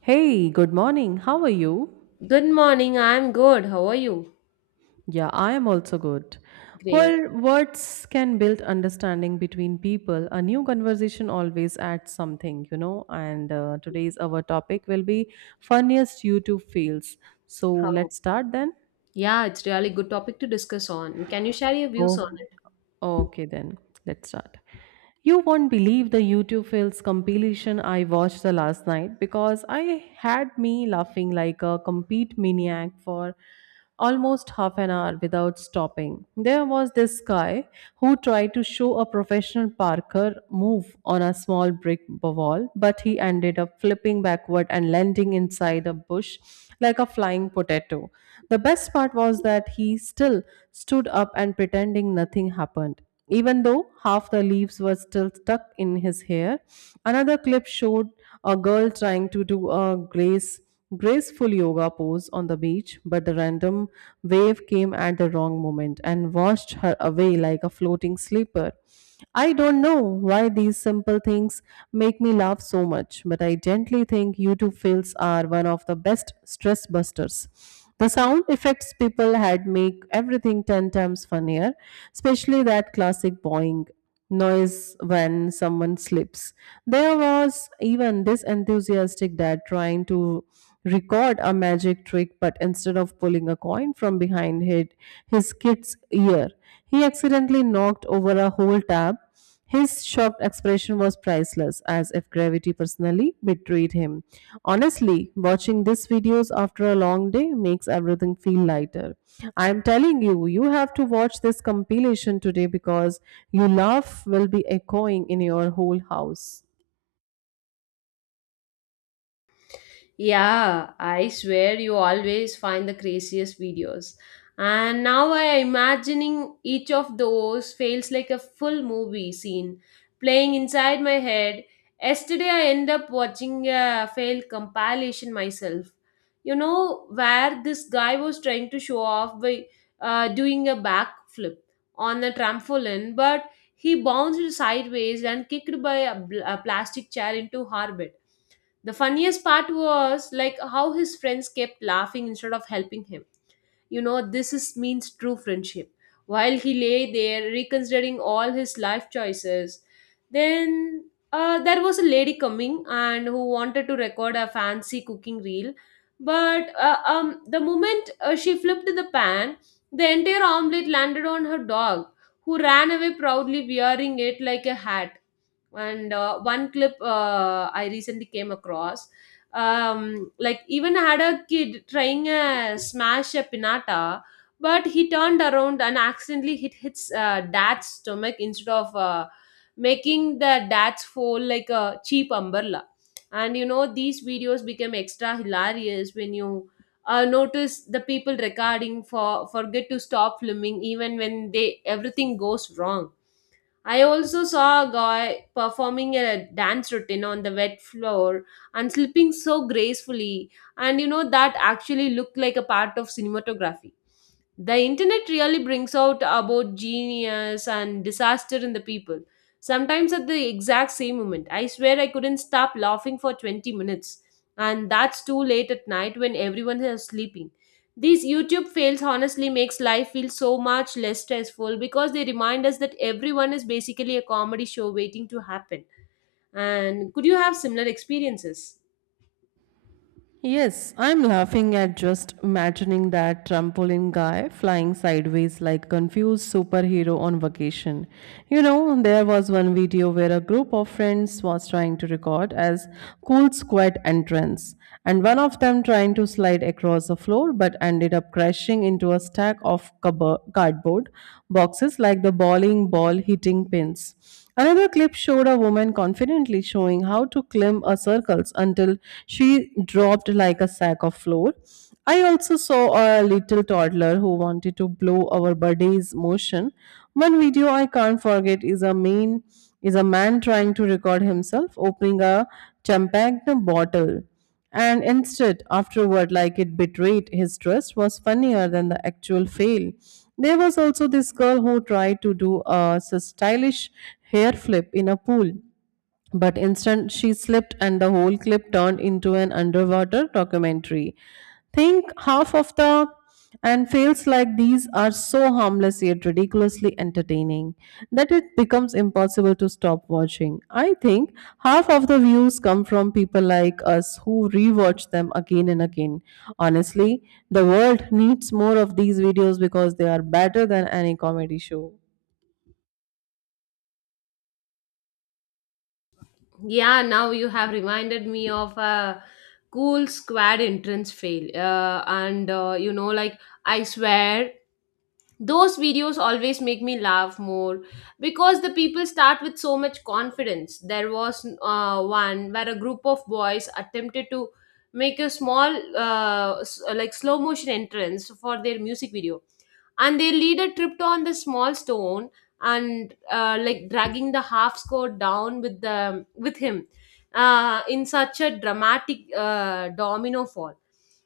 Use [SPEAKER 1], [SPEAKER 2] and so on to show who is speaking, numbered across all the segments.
[SPEAKER 1] Hey, good morning. How are you?
[SPEAKER 2] Good morning. I'm good. How are you?
[SPEAKER 1] Yeah, I am also good.
[SPEAKER 2] Great.
[SPEAKER 1] Well, words can build understanding between people. A new conversation always adds something. And today's our topic will be funniest YouTube fails. So
[SPEAKER 2] How?
[SPEAKER 1] let's start then.
[SPEAKER 2] Yeah, it's really good topic to discuss on. Can you share your views on
[SPEAKER 1] Oh,
[SPEAKER 2] it?
[SPEAKER 1] okay, then let's start. You won't believe the YouTube Fails compilation I watched the last night, because I had me laughing like a complete maniac for almost half an hour without stopping. There was this guy who tried to show a professional parkour move on a small brick wall, but he ended up flipping backward and landing inside a bush like a flying potato. The best part was that he still stood up and pretending nothing happened, even though half the leaves were still stuck in his hair. Another clip showed a girl trying to do a graceful yoga pose on the beach, but the random wave came at the wrong moment and washed her away like a floating sleeper. I don't know why these simple things make me laugh so much, but I gently think YouTube fails are one of the best stress busters. The sound effects people had make everything 10 times funnier, especially that classic boing noise when someone slips. There was even this enthusiastic dad trying to record a magic trick, but instead of pulling a coin from behind his kid's ear, he accidentally knocked over a whole tub. His shocked expression was priceless, as if gravity personally betrayed him. Honestly, watching these videos after a long day makes everything feel lighter. I am telling you, you have to watch this compilation today, because your laugh will be echoing in your whole house.
[SPEAKER 2] Yeah, I swear you always find the craziest videos. And now I am imagining each of those feels like a full movie scene playing inside my head. Yesterday I end up watching a failed compilation myself. You know where this guy was trying to show off by doing a backflip on a trampoline, but he bounced sideways and kicked by a plastic chair into her bed. The funniest part was like how his friends kept laughing instead of helping him. You know, this is means true friendship. While he lay there reconsidering all his life choices, then there was a lady coming and who wanted to record a fancy cooking reel, but the moment she flipped the pan, the entire omelette landed on her dog, who ran away proudly wearing it like a hat. And one clip I recently came across, like even had a kid trying to smash a pinata, but he turned around and accidentally hit his dad's stomach instead of making the dad's fall like a cheap umbrella. And you know these videos became extra hilarious when you notice the people recording forget to stop filming even when they everything goes wrong. I also saw a guy performing a dance routine on the wet floor and slipping so gracefully, and you know, that actually looked like a part of cinematography. The internet really brings out about genius and disaster in the people, sometimes at the exact same moment. I swear I couldn't stop laughing for 20 minutes, and that's too late at night when everyone is sleeping. These YouTube fails honestly makes life feel so much less stressful because they remind us that everyone is basically a comedy show waiting to happen. And could you have similar experiences?
[SPEAKER 1] Yes, I'm laughing at just imagining that trampoline guy flying sideways like confused superhero on vacation. You know, there was one video where a group of friends was trying to record as cool squad entrance, and one of them trying to slide across the floor but ended up crashing into a stack of cardboard boxes like the bowling ball hitting pins. Another clip showed a woman confidently showing how to climb a circles until she dropped like a sack of flour. I also saw a little toddler who wanted to blow our buddy's motion. One video I can't forget is a man trying to record himself opening a champagne bottle, and instead, afterward, like it betrayed his trust, was funnier than the actual fail. There was also this girl who tried to do a stylish hair flip in a pool, but instant she slipped and the whole clip turned into an underwater documentary. Think half of the and fails like these are so harmless yet ridiculously entertaining that it becomes impossible to stop watching. I think half of the views come from people like us who rewatch them again and again. Honestly, the world needs more of these videos, because they are better than any comedy show.
[SPEAKER 2] Yeah, now you have reminded me of a cool squad entrance fail. And you know, like I swear those videos always make me laugh more because the people start with so much confidence. There was one where a group of boys attempted to make a small, like slow motion entrance for their music video, and their leader tripped on the small stone and like dragging the half skirt down with the with him in such a dramatic domino fall.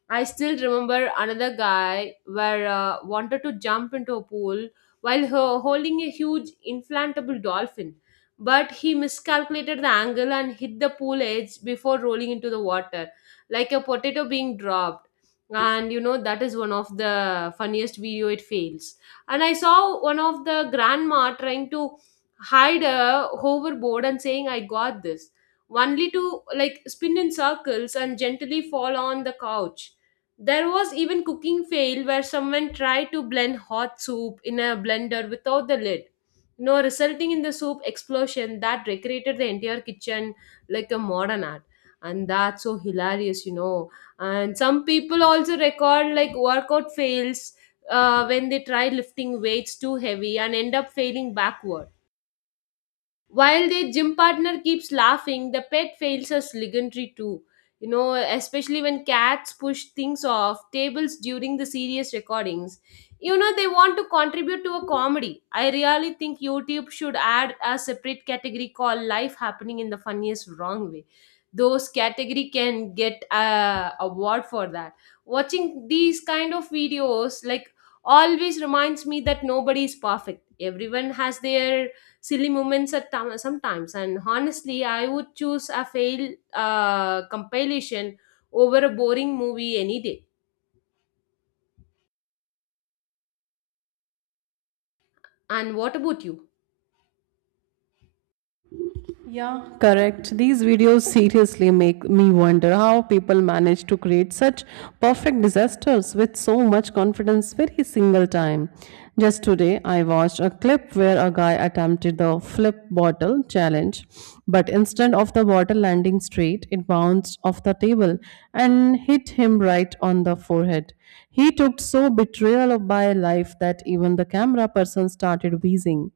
[SPEAKER 2] I still remember another guy where wanted to jump into a pool while holding a huge inflatable dolphin, but he miscalculated the angle and hit the pool edge before rolling into the water, like a potato being dropped. And you know that is one of the funniest video it fails. And I saw one of the grandma trying to hide a hoverboard and saying, "I got this," only to like spin in circles and gently fall on the couch. There was even cooking fail where someone tried to blend hot soup in a blender without the lid. You know, resulting in the soup explosion that decorated the entire kitchen like a modern art. And that's so hilarious, you know. And some people also record like workout fails when they try lifting weights too heavy and end up failing backward while their gym partner keeps laughing. The pet fails as legendary too. You know, especially when cats push things off tables during the serious recordings. You know, they want to contribute to a comedy. I really think YouTube should add a separate category called Life Happening in the Funniest Wrong Way. Those category can get a award for that. Watching these kind of videos like always reminds me that nobody is perfect. Everyone has their silly moments at time, sometimes, and honestly I would choose a failed compilation over a boring movie any day. And what about you?
[SPEAKER 1] Yeah, correct. These videos seriously make me wonder how people manage to create such perfect disasters with so much confidence every single time. Just today, I watched a clip where a guy attempted the flip bottle challenge, but instead of the bottle landing straight, it bounced off the table and hit him right on the forehead. He took so betrayal of by life that even the camera person started wheezing.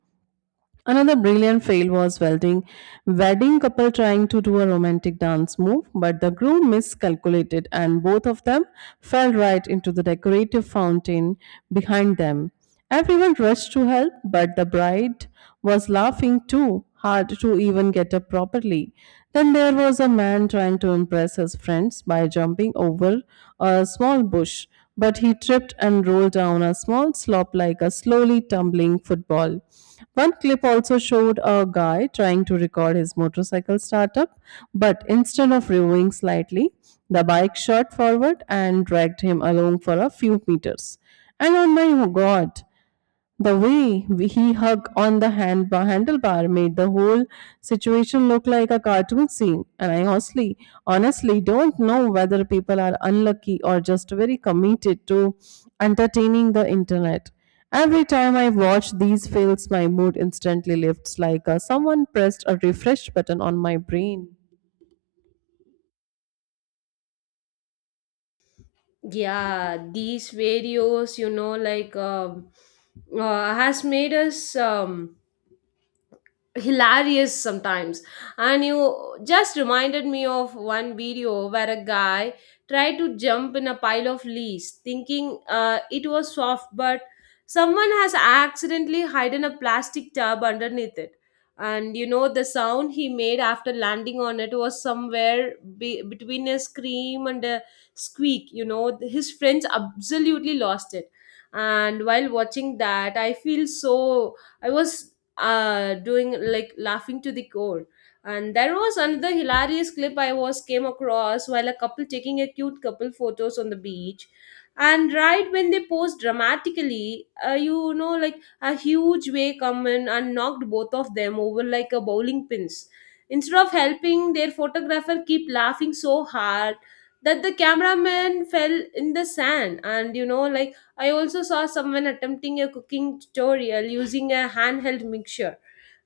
[SPEAKER 1] Another brilliant fail was welding wedding couple trying to do a romantic dance move, but the groom miscalculated and both of them fell right into the decorative fountain behind them. Everyone rushed to help, but the bride was laughing too hard to even get up properly. Then there was a man trying to impress his friends by jumping over a small bush, but he tripped and rolled down a small slope like a slowly tumbling football. One clip also showed a guy trying to record his motorcycle startup, but instead of reversing slightly, the bike shot forward and dragged him along for a few meters. And oh my god, the way he hugged on the handlebar made the whole situation look like a cartoon scene, and I honestly don't know whether people are unlucky or just very committed to entertaining the internet. Every time I watch these fails, my mood instantly lifts like someone pressed a refresh button on my brain.
[SPEAKER 2] Yeah, these videos, you know, like has made us, hilarious sometimes. And you just reminded me of one video where a guy tried to jump in a pile of leaves thinking it was soft, but someone has accidentally hidden a plastic tub underneath it. And you know the sound he made after landing on it was somewhere between a scream and a squeak. You know, his friends absolutely lost it. And while watching that I feel so, I was doing like laughing to the core. And there was another hilarious clip I was came across while a couple taking a cute couple photos on the beach, and right when they posed dramatically, you know, like a huge wave come in and knocked both of them over like a bowling pins. Instead of helping, their photographer keep laughing so hard that the cameraman fell in the sand. And you know, like, I also saw someone attempting a cooking tutorial using a handheld mixture.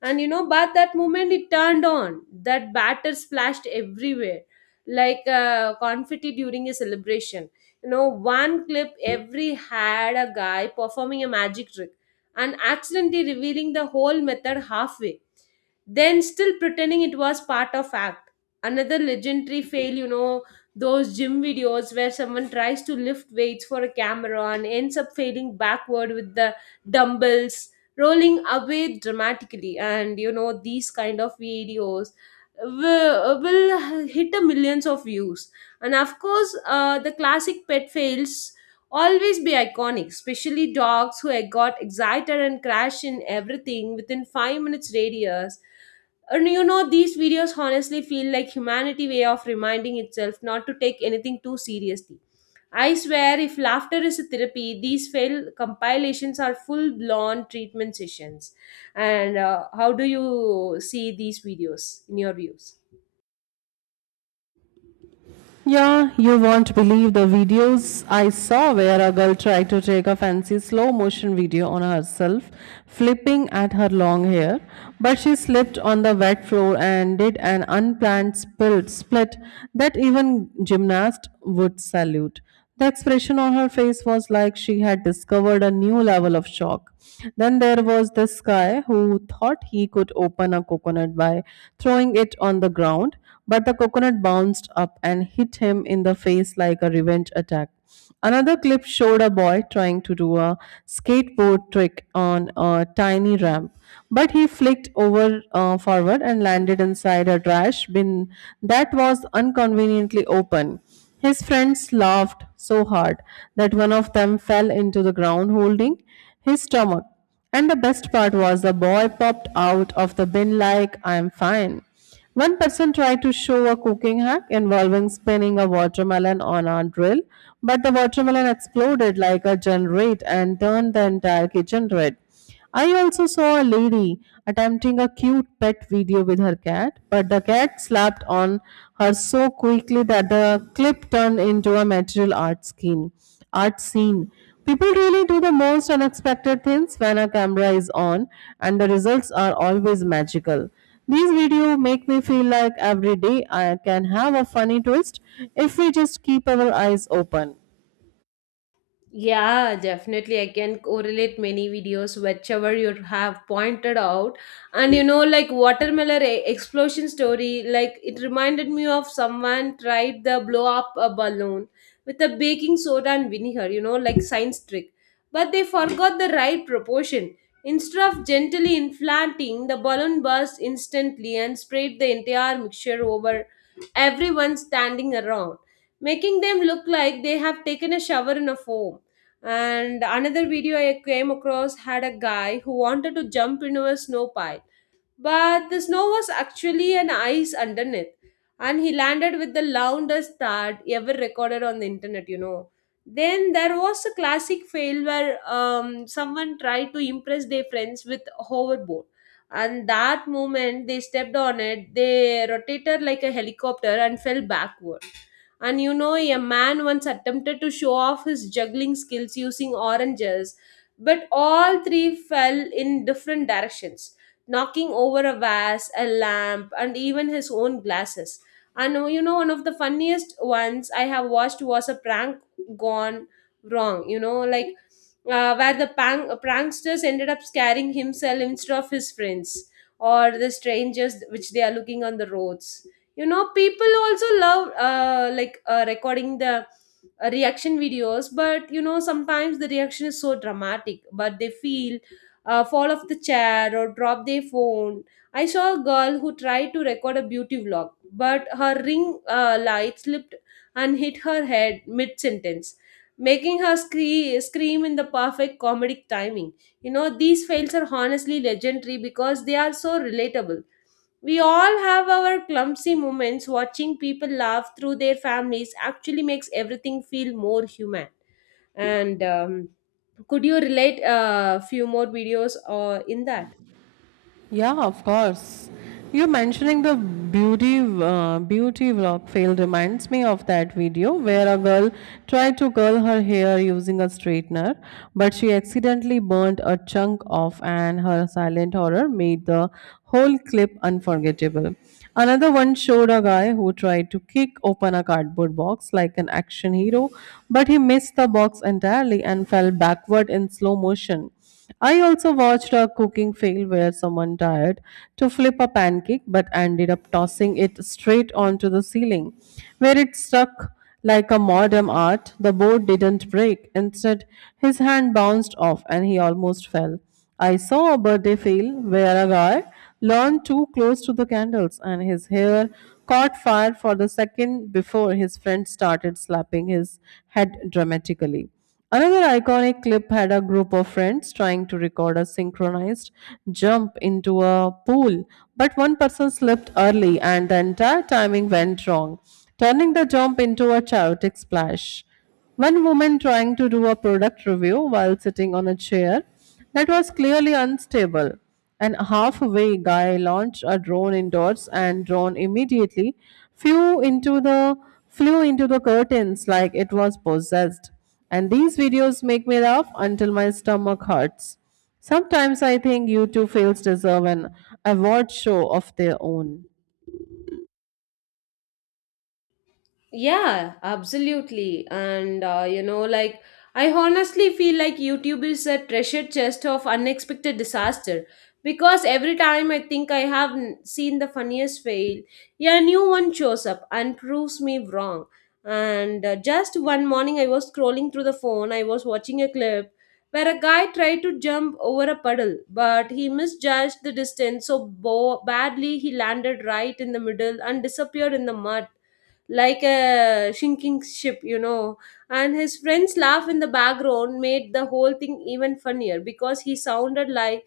[SPEAKER 2] And you know, but that moment it turned on. That batter splashed everywhere, like confetti during a celebration. You know, one clip every had a guy performing a magic trick and accidentally revealing the whole method halfway, then still pretending it was part of act. Another legendary fail, you know, those gym videos where someone tries to lift weights for a camera and ends up failing backward with the dumbbells rolling away dramatically. And you know these kind of videos will hit the millions of views. And of course the classic pet fails always be iconic, especially dogs who got excited and crash in everything within 5 minutes radius. And you know, these videos honestly feel like humanity way of reminding itself not to take anything too seriously. I swear, if laughter is a therapy, these fail compilations are full blown treatment sessions. And how do you see these videos in your views?
[SPEAKER 1] Yeah, you won't believe the videos I saw where a girl tried to take a fancy slow motion video on herself, flipping at her long hair, but she slipped on the wet floor and did an unplanned split that even gymnast would salute. The expression on her face was like she had discovered a new level of shock. Then there was this guy who thought he could open a coconut by throwing it on the ground, but the coconut bounced up and hit him in the face like a revenge attack. Another clip showed a boy trying to do a skateboard trick on a tiny ramp, but he flicked over forward and landed inside a trash bin that was inconveniently open. His friends laughed so hard that one of them fell into the ground holding his stomach. And the best part was the boy popped out of the bin like, "I'm fine." One person tried to show a cooking hack involving spinning a watermelon on a drill, but the watermelon exploded like a generator and turned the entire kitchen red. I also saw a lady attempting a cute pet video with her cat, but the cat slapped on her so quickly that the clip turned into a material art scene. People really do the most unexpected things when a camera is on, and the results are always magical. These videos make me feel like every day I can have a funny twist if we just keep our eyes open.
[SPEAKER 2] Yeah, definitely. I can correlate many videos, whichever you have pointed out. And you know, like watermelon explosion story, like it reminded me of someone tried the blow up a balloon with a baking soda and vinegar, you know, like science trick. But they forgot the right proportion. Instead of gently inflating, the balloon burst instantly and sprayed the entire mixture over everyone standing around, making them look like they have taken a shower in a foam. And another video I came across had a guy who wanted to jump into a snow pile, but the snow was actually an ice underneath, and he landed with the loudest thud ever recorded on the internet, you know. Then there was a classic fail where someone tried to impress their friends with a hoverboard. And that moment they stepped on it, they rotated like a helicopter and fell backward. And you know, a man once attempted to show off his juggling skills using oranges, but all three fell in different directions, knocking over a vase, a lamp, and even his own glasses. And you know, one of the funniest ones I have watched was a prank gone wrong, you know, like where the pranksters ended up scaring himself instead of his friends or the strangers which they are looking on the roads. You know, people also love, like, recording the reaction videos, but you know sometimes the reaction is so dramatic but they feel, fall off the chair or drop their phone. I saw a girl who tried to record a beauty vlog, but her ring light slipped and hit her head mid sentence, making her scream in the perfect comedic timing. You know, these fails are honestly legendary because they are so relatable. We all have our clumsy moments. Watching people laugh through their families actually makes everything feel more human. And could you relate a few more videos in that?
[SPEAKER 1] Yeah, of course. You mentioning the beauty vlog fail reminds me of that video where a girl tried to curl her hair using a straightener, but she accidentally burnt a chunk off, and her silent horror made the whole clip unforgettable. Another one showed a guy who tried to kick open a cardboard box like an action hero, but he missed the box entirely and fell backward in slow motion. I also watched a cooking fail where someone tried to flip a pancake but ended up tossing it straight onto the ceiling, where it stuck like a modern art. The board didn't break; instead, his hand bounced off and he almost fell. I saw a birthday fail where a guy leaned too close to the candles and his hair caught fire for the second before his friend started slapping his head dramatically. Another iconic clip had a group of friends trying to record a synchronized jump into a pool, but one person slipped early and the entire timing went wrong, turning the jump into a chaotic splash. One woman trying to do a product review while sitting on a chair that was clearly unstable. And halfway, guy launched a drone indoors, and drone immediately flew into the flew into the curtains like it was possessed. And these videos make me laugh until my stomach hurts. Sometimes I think U two fails deserve an award show of their own.
[SPEAKER 2] Yeah, absolutely. And you know, like, I honestly feel like YouTube is a treasure chest of unexpected disaster because every time I think I have seen the funniest fail, yeah, a new one shows up and proves me wrong. And just one morning, I was scrolling through the phone, I was watching a clip where a guy tried to jump over a puddle, but he misjudged the distance so badly he landed right in the middle and disappeared in the mud like a sinking ship, you know. And his friend's laugh in the background made the whole thing even funnier because he sounded like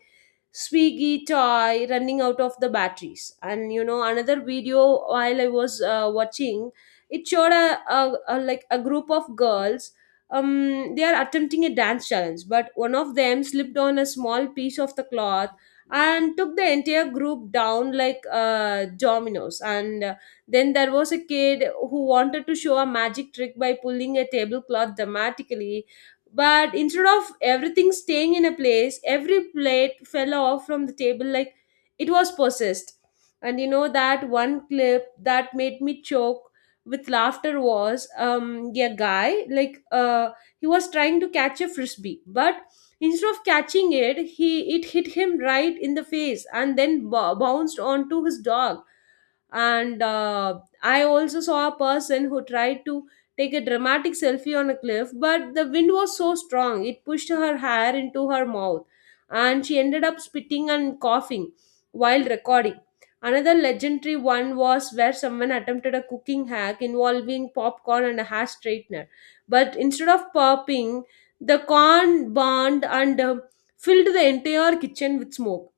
[SPEAKER 2] Swiggy toy running out of the batteries. And you know, another video while I was watching, it showed a like a group of girls. They are attempting a dance challenge, but one of them slipped on a small piece of the cloth and took the entire group down like dominoes. And then there was a kid who wanted to show a magic trick by pulling a tablecloth dramatically. But instead of everything staying in a place, every plate fell off from the table like it was possessed. And you know, that one clip that made me choke with laughter was yeah, guy like he was trying to catch a frisbee, but instead of catching it, he it hit him right in the face and then bounced onto his dog. And I also saw a person who tried to take a dramatic selfie on a cliff, but the wind was so strong it pushed her hair into her mouth, and she ended up spitting and coughing while recording. Another legendary one was where someone attempted a cooking hack involving popcorn and a hair straightener, but instead of popping, the corn burned and filled the entire kitchen with smoke.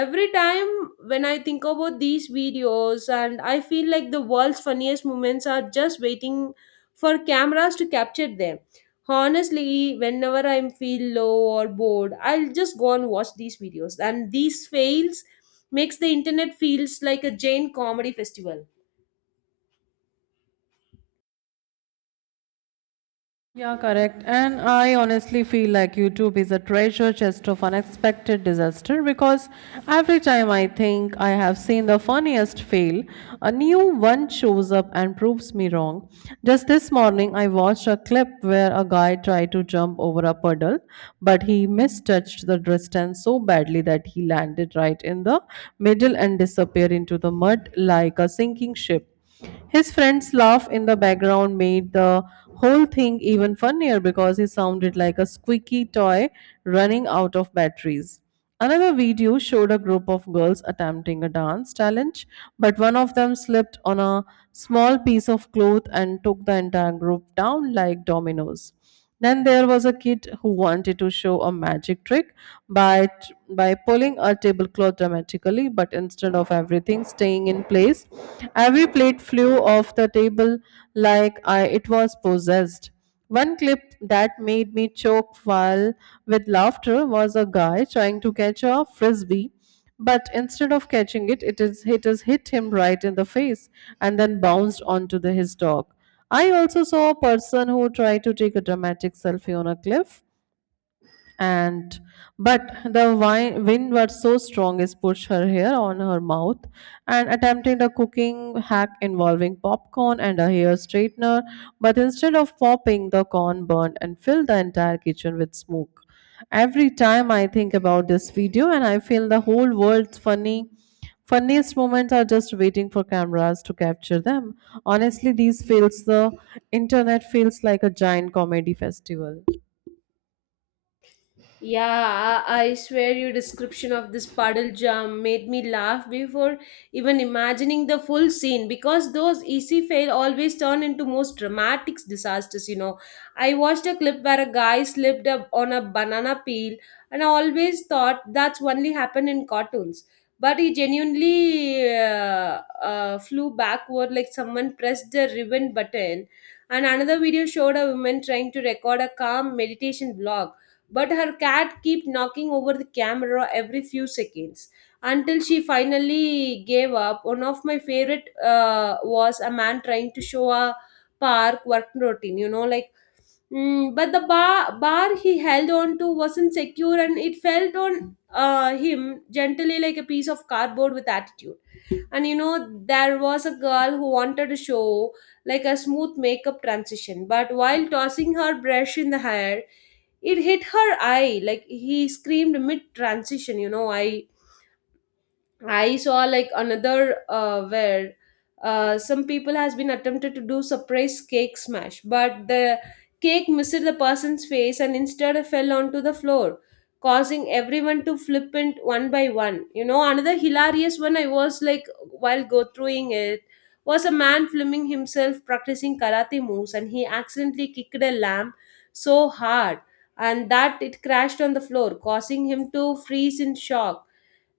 [SPEAKER 2] Every time when I think about these videos, and I feel like the world's funniest moments are just waiting for cameras to capture them. Honestly, whenever I feel low or bored, I'll just go and watch these videos, and these fails makes the internet feels like a giant comedy festival.
[SPEAKER 1] Yeah, correct. And I honestly feel like YouTube is a treasure chest of unexpected disaster, because every time I think I have seen the funniest fail, a new one shows up and proves me wrong. Just this morning, I watched a clip where a guy tried to jump over a puddle, but he mistouched the distance so badly that he landed right in the middle and disappeared into the mud like a sinking ship. His friend's laugh in the background made the whole thing even funnier because he sounded like a squeaky toy running out of batteries. Another video showed a group of girls attempting a dance challenge, but one of them slipped on a small piece of cloth and took the entire group down like dominoes. Then there was a kid who wanted to show a magic trick by by pulling a tablecloth dramatically, but instead of everything staying in place, every plate flew off the table like it was possessed. One clip that made me choke while with laughter was a guy trying to catch a frisbee, but instead of catching it, it is it has hit him right in the face and then bounced onto his dog. I also saw a person who tried to take a dramatic selfie on a cliff and but the wind was so strong it pushed her hair on her mouth and attempting a cooking hack involving popcorn and a hair straightener, but instead of popping, the corn burned and filled the entire kitchen with smoke. Every time I think about this video, and I feel the whole world's funny funniest moments are just waiting for cameras to capture them. Honestly, these feels the internet feels like a giant comedy festival.
[SPEAKER 2] Yeah, I swear your description of this puddle jump made me laugh before even imagining the full scene, because those easy fail always turn into most dramatic disasters, you know. I watched a clip where a guy slipped up on a banana peel, and I always thought that's only happened in cartoons. But he genuinely flew backward like someone pressed the ribbon button. And another video showed a woman trying to record a calm meditation vlog, but her cat kept knocking over the camera every few seconds until she finally gave up. One of my favorite was a man trying to show a park work routine, you know, like but the bar he held on to wasn't secure, and it fell on him gently like a piece of cardboard with attitude. And you know, there was a girl who wanted to show like a smooth makeup transition, but while tossing her brush in the hair it hit her eye, like he screamed mid transition, you know. I saw like another where some people has been attempted to do surprise cake smash, but the cake missed the person's face and instead fell onto the floor, causing everyone to flippant one by one. You know, another hilarious one I was like while go throughing it was a man filming himself practicing karate moves, and he accidentally kicked a lamp so hard, and that it crashed on the floor, causing him to freeze in shock.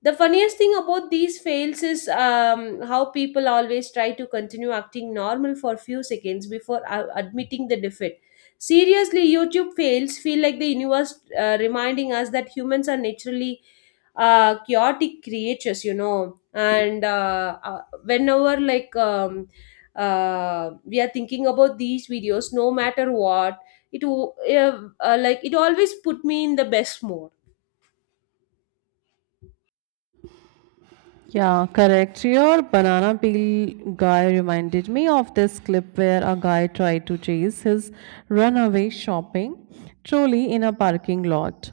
[SPEAKER 2] The funniest thing about these fails is how people always try to continue acting normal for few seconds before admitting the defeat. Seriously, YouTube fails feel like the universe reminding us that humans are naturally chaotic creatures, you know. And whenever we are thinking about these videos, no matter what, it w- like it always put me in the best mood.
[SPEAKER 1] Yeah, correct. Your banana peel guy reminded me of this clip where a guy tried to chase his runaway shopping trolley in a parking lot.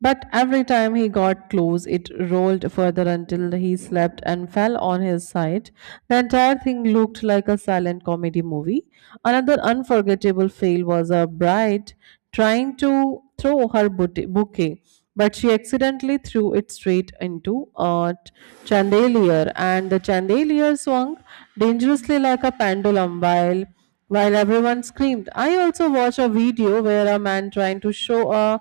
[SPEAKER 1] But every time he got close, it rolled further until he slept and fell on his side. The entire thing looked like a silent comedy movie. Another unforgettable fail was a bride trying to throw her bouquet, but she accidentally threw it straight into a chandelier, and the chandelier swung dangerously like a pendulum while everyone screamed. I also watched a video where a man trying to show a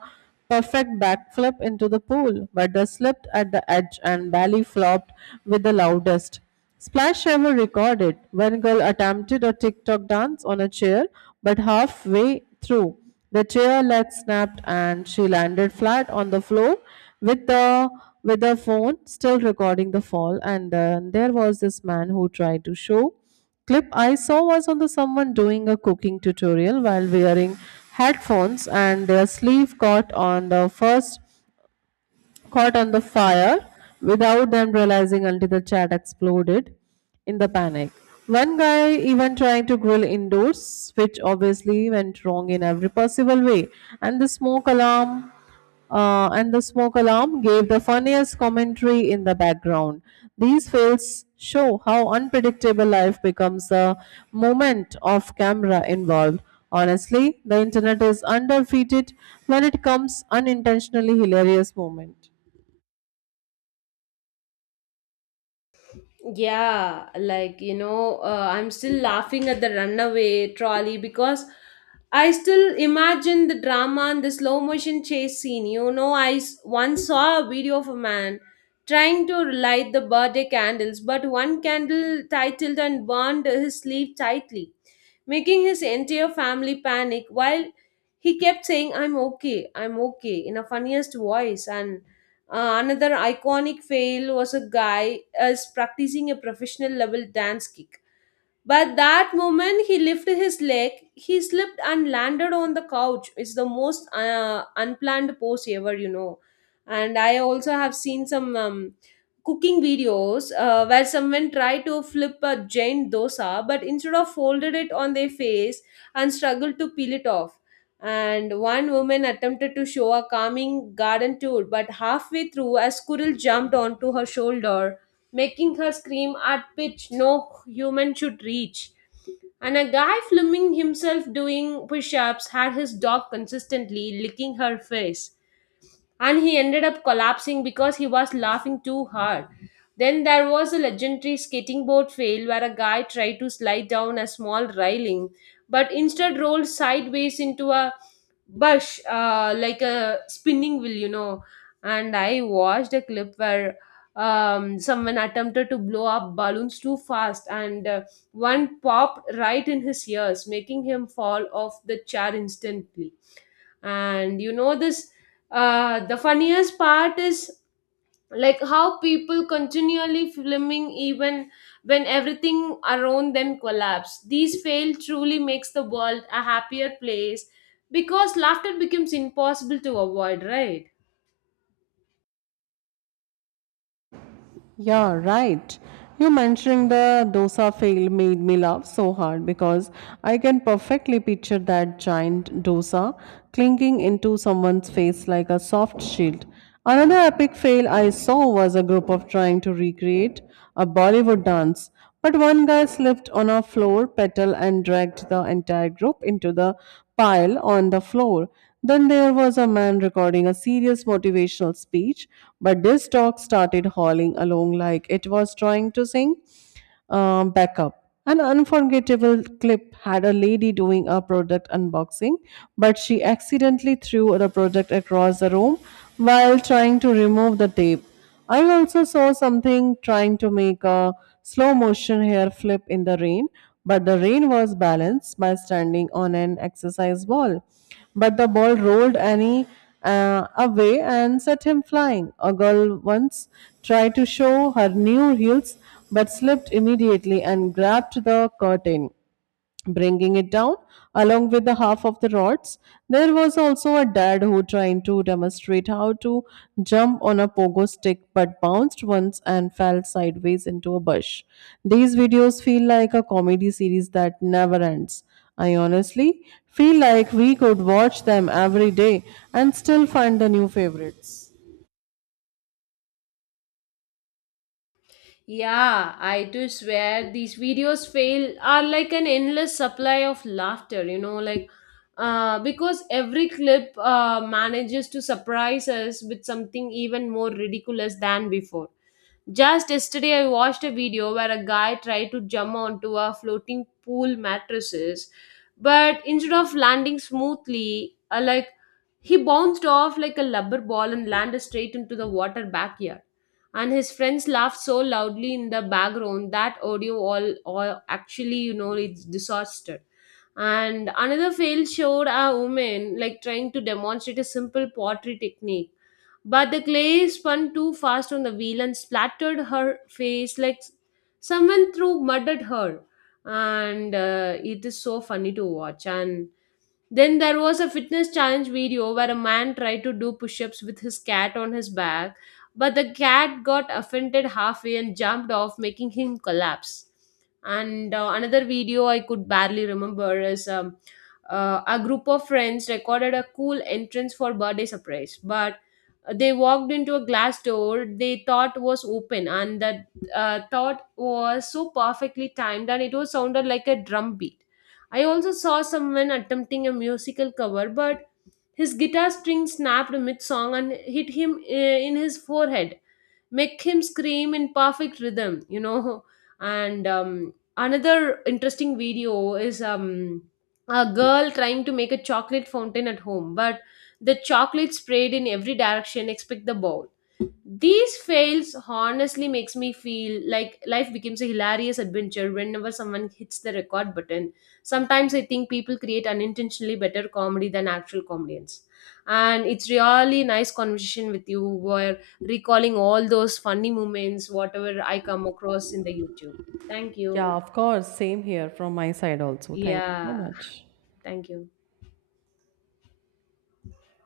[SPEAKER 1] perfect backflip into the pool, but the slipped at the edge and belly flopped with the loudest. Splash ever recorded. One girl attempted a TikTok dance on a chair, but halfway through, the chair leg snapped and she landed flat on the floor with the with her phone still recording the fall. And then there was this man who tried to show clip I saw was on the someone doing a cooking tutorial while wearing headphones, and their sleeve caught on the first caught on the fire without them realizing until the chat exploded in the panic. One guy even trying to grill indoors, which obviously went wrong in every possible way, and the smoke alarm and the smoke alarm gave the funniest commentary in the background. These fails show how unpredictable life becomes the moment of camera involved. Honestly, the internet is undefeated when it comes unintentionally hilarious moment.
[SPEAKER 2] Yeah, like I'm still laughing at the runaway trolley, because I still imagine the drama and the slow motion chase scene. You know, once saw a video of a man trying to light the birthday candles, but one candle titled and burned his sleeve tightly, making his entire family panic while he kept saying, "I'm okay, I'm okay," in a funniest voice. And another iconic fail was a guy is practicing a professional level dance kick. But that moment he lifted his leg, he slipped and landed on the couch. It's the most unplanned pose ever, you know. And I also have seen some cooking videos where someone tried to flip a giant dosa, but instead of folded it on their face and struggled to peel it off. And one woman attempted to show a calming garden tour, but halfway through a squirrel jumped onto her shoulder, making her scream at pitch no human should reach. And a guy filming himself doing push-ups had his dog consistently licking her face, and he ended up collapsing because he was laughing too hard. Then there was a legendary skating board fail where a guy tried to slide down a small railing but instead rolled sideways into a bush, like a spinning wheel, you know. And I watched a clip where someone attempted to blow up balloons too fast, and one popped right in his ears, making him fall off the chair instantly. And you know, this the funniest part is like how people continually filming even when everything around them collapse. These fail truly makes the world a happier place, because laughter becomes impossible to avoid, right?
[SPEAKER 1] Yeah, right. You mentioning the dosa fail made me laugh so hard because I can perfectly picture that giant dosa clinging into someone's face like a soft shield. Another epic fail I saw was a group of trying to recreate a Bollywood dance, but one guy slipped on a floor petal and dragged the entire group into the pile on the floor. Then there was a man recording a serious motivational speech, but this dog started hauling along like it was trying to sing Back up. An unforgettable clip had a lady doing a product unboxing, but she accidentally threw the product across the room while trying to remove the tape. I also saw something trying to make a slow motion hair flip in the rain, but the rain was balanced by standing on an exercise ball. But the ball rolled Annie away and set him flying. A girl once tried to show her new heels but slipped immediately and grabbed the curtain, bringing it down along with the half of the rods. There was also a dad who tried to demonstrate how to jump on a pogo stick but bounced once and fell sideways into a bush. These videos feel like a comedy series that never ends. I honestly feel like we could watch them every day and still find the new favorites.
[SPEAKER 2] Yeah, I do swear these videos fail are like an endless supply of laughter, you know, like because every clip manages to surprise us with something even more ridiculous than before. Just yesterday, I watched a video where a guy tried to jump onto a floating pool mattresses, but instead of landing smoothly, he bounced off like a rubber ball and landed straight into the water backyard. And his friends laughed so loudly in the background that audio all actually, you know, it's disaster. And another fail showed a woman like trying to demonstrate a simple pottery technique, but the clay spun too fast on the wheel and splattered her face like someone threw mud at her. And it is so funny to watch. And then there was a fitness challenge video where a man tried to do push ups with his cat on his back, but the cat got offended halfway and jumped off, making him collapse. And another video I could barely remember is a group of friends recorded a cool entrance for birthday surprise, but they walked into a glass door they thought was open, and that thought was so perfectly timed, and it was sounded like a drum beat. I also saw someone attempting a musical cover, but his guitar string snapped mid song and hit him in his forehead, make him scream in perfect rhythm, you know. And another interesting video is a girl trying to make a chocolate fountain at home, but the chocolate sprayed in every direction except the bowl. These fails honestly makes me feel like life becomes a hilarious adventure whenever someone hits the record button. Sometimes I think people create unintentionally better comedy than actual comedians. And it's really nice conversation with you where recalling all those funny moments, whatever I come across in the YouTube. Thank you.
[SPEAKER 1] Yeah, of course. Same here from my side also. Thank you so
[SPEAKER 2] Yeah,
[SPEAKER 1] much.
[SPEAKER 2] thank you.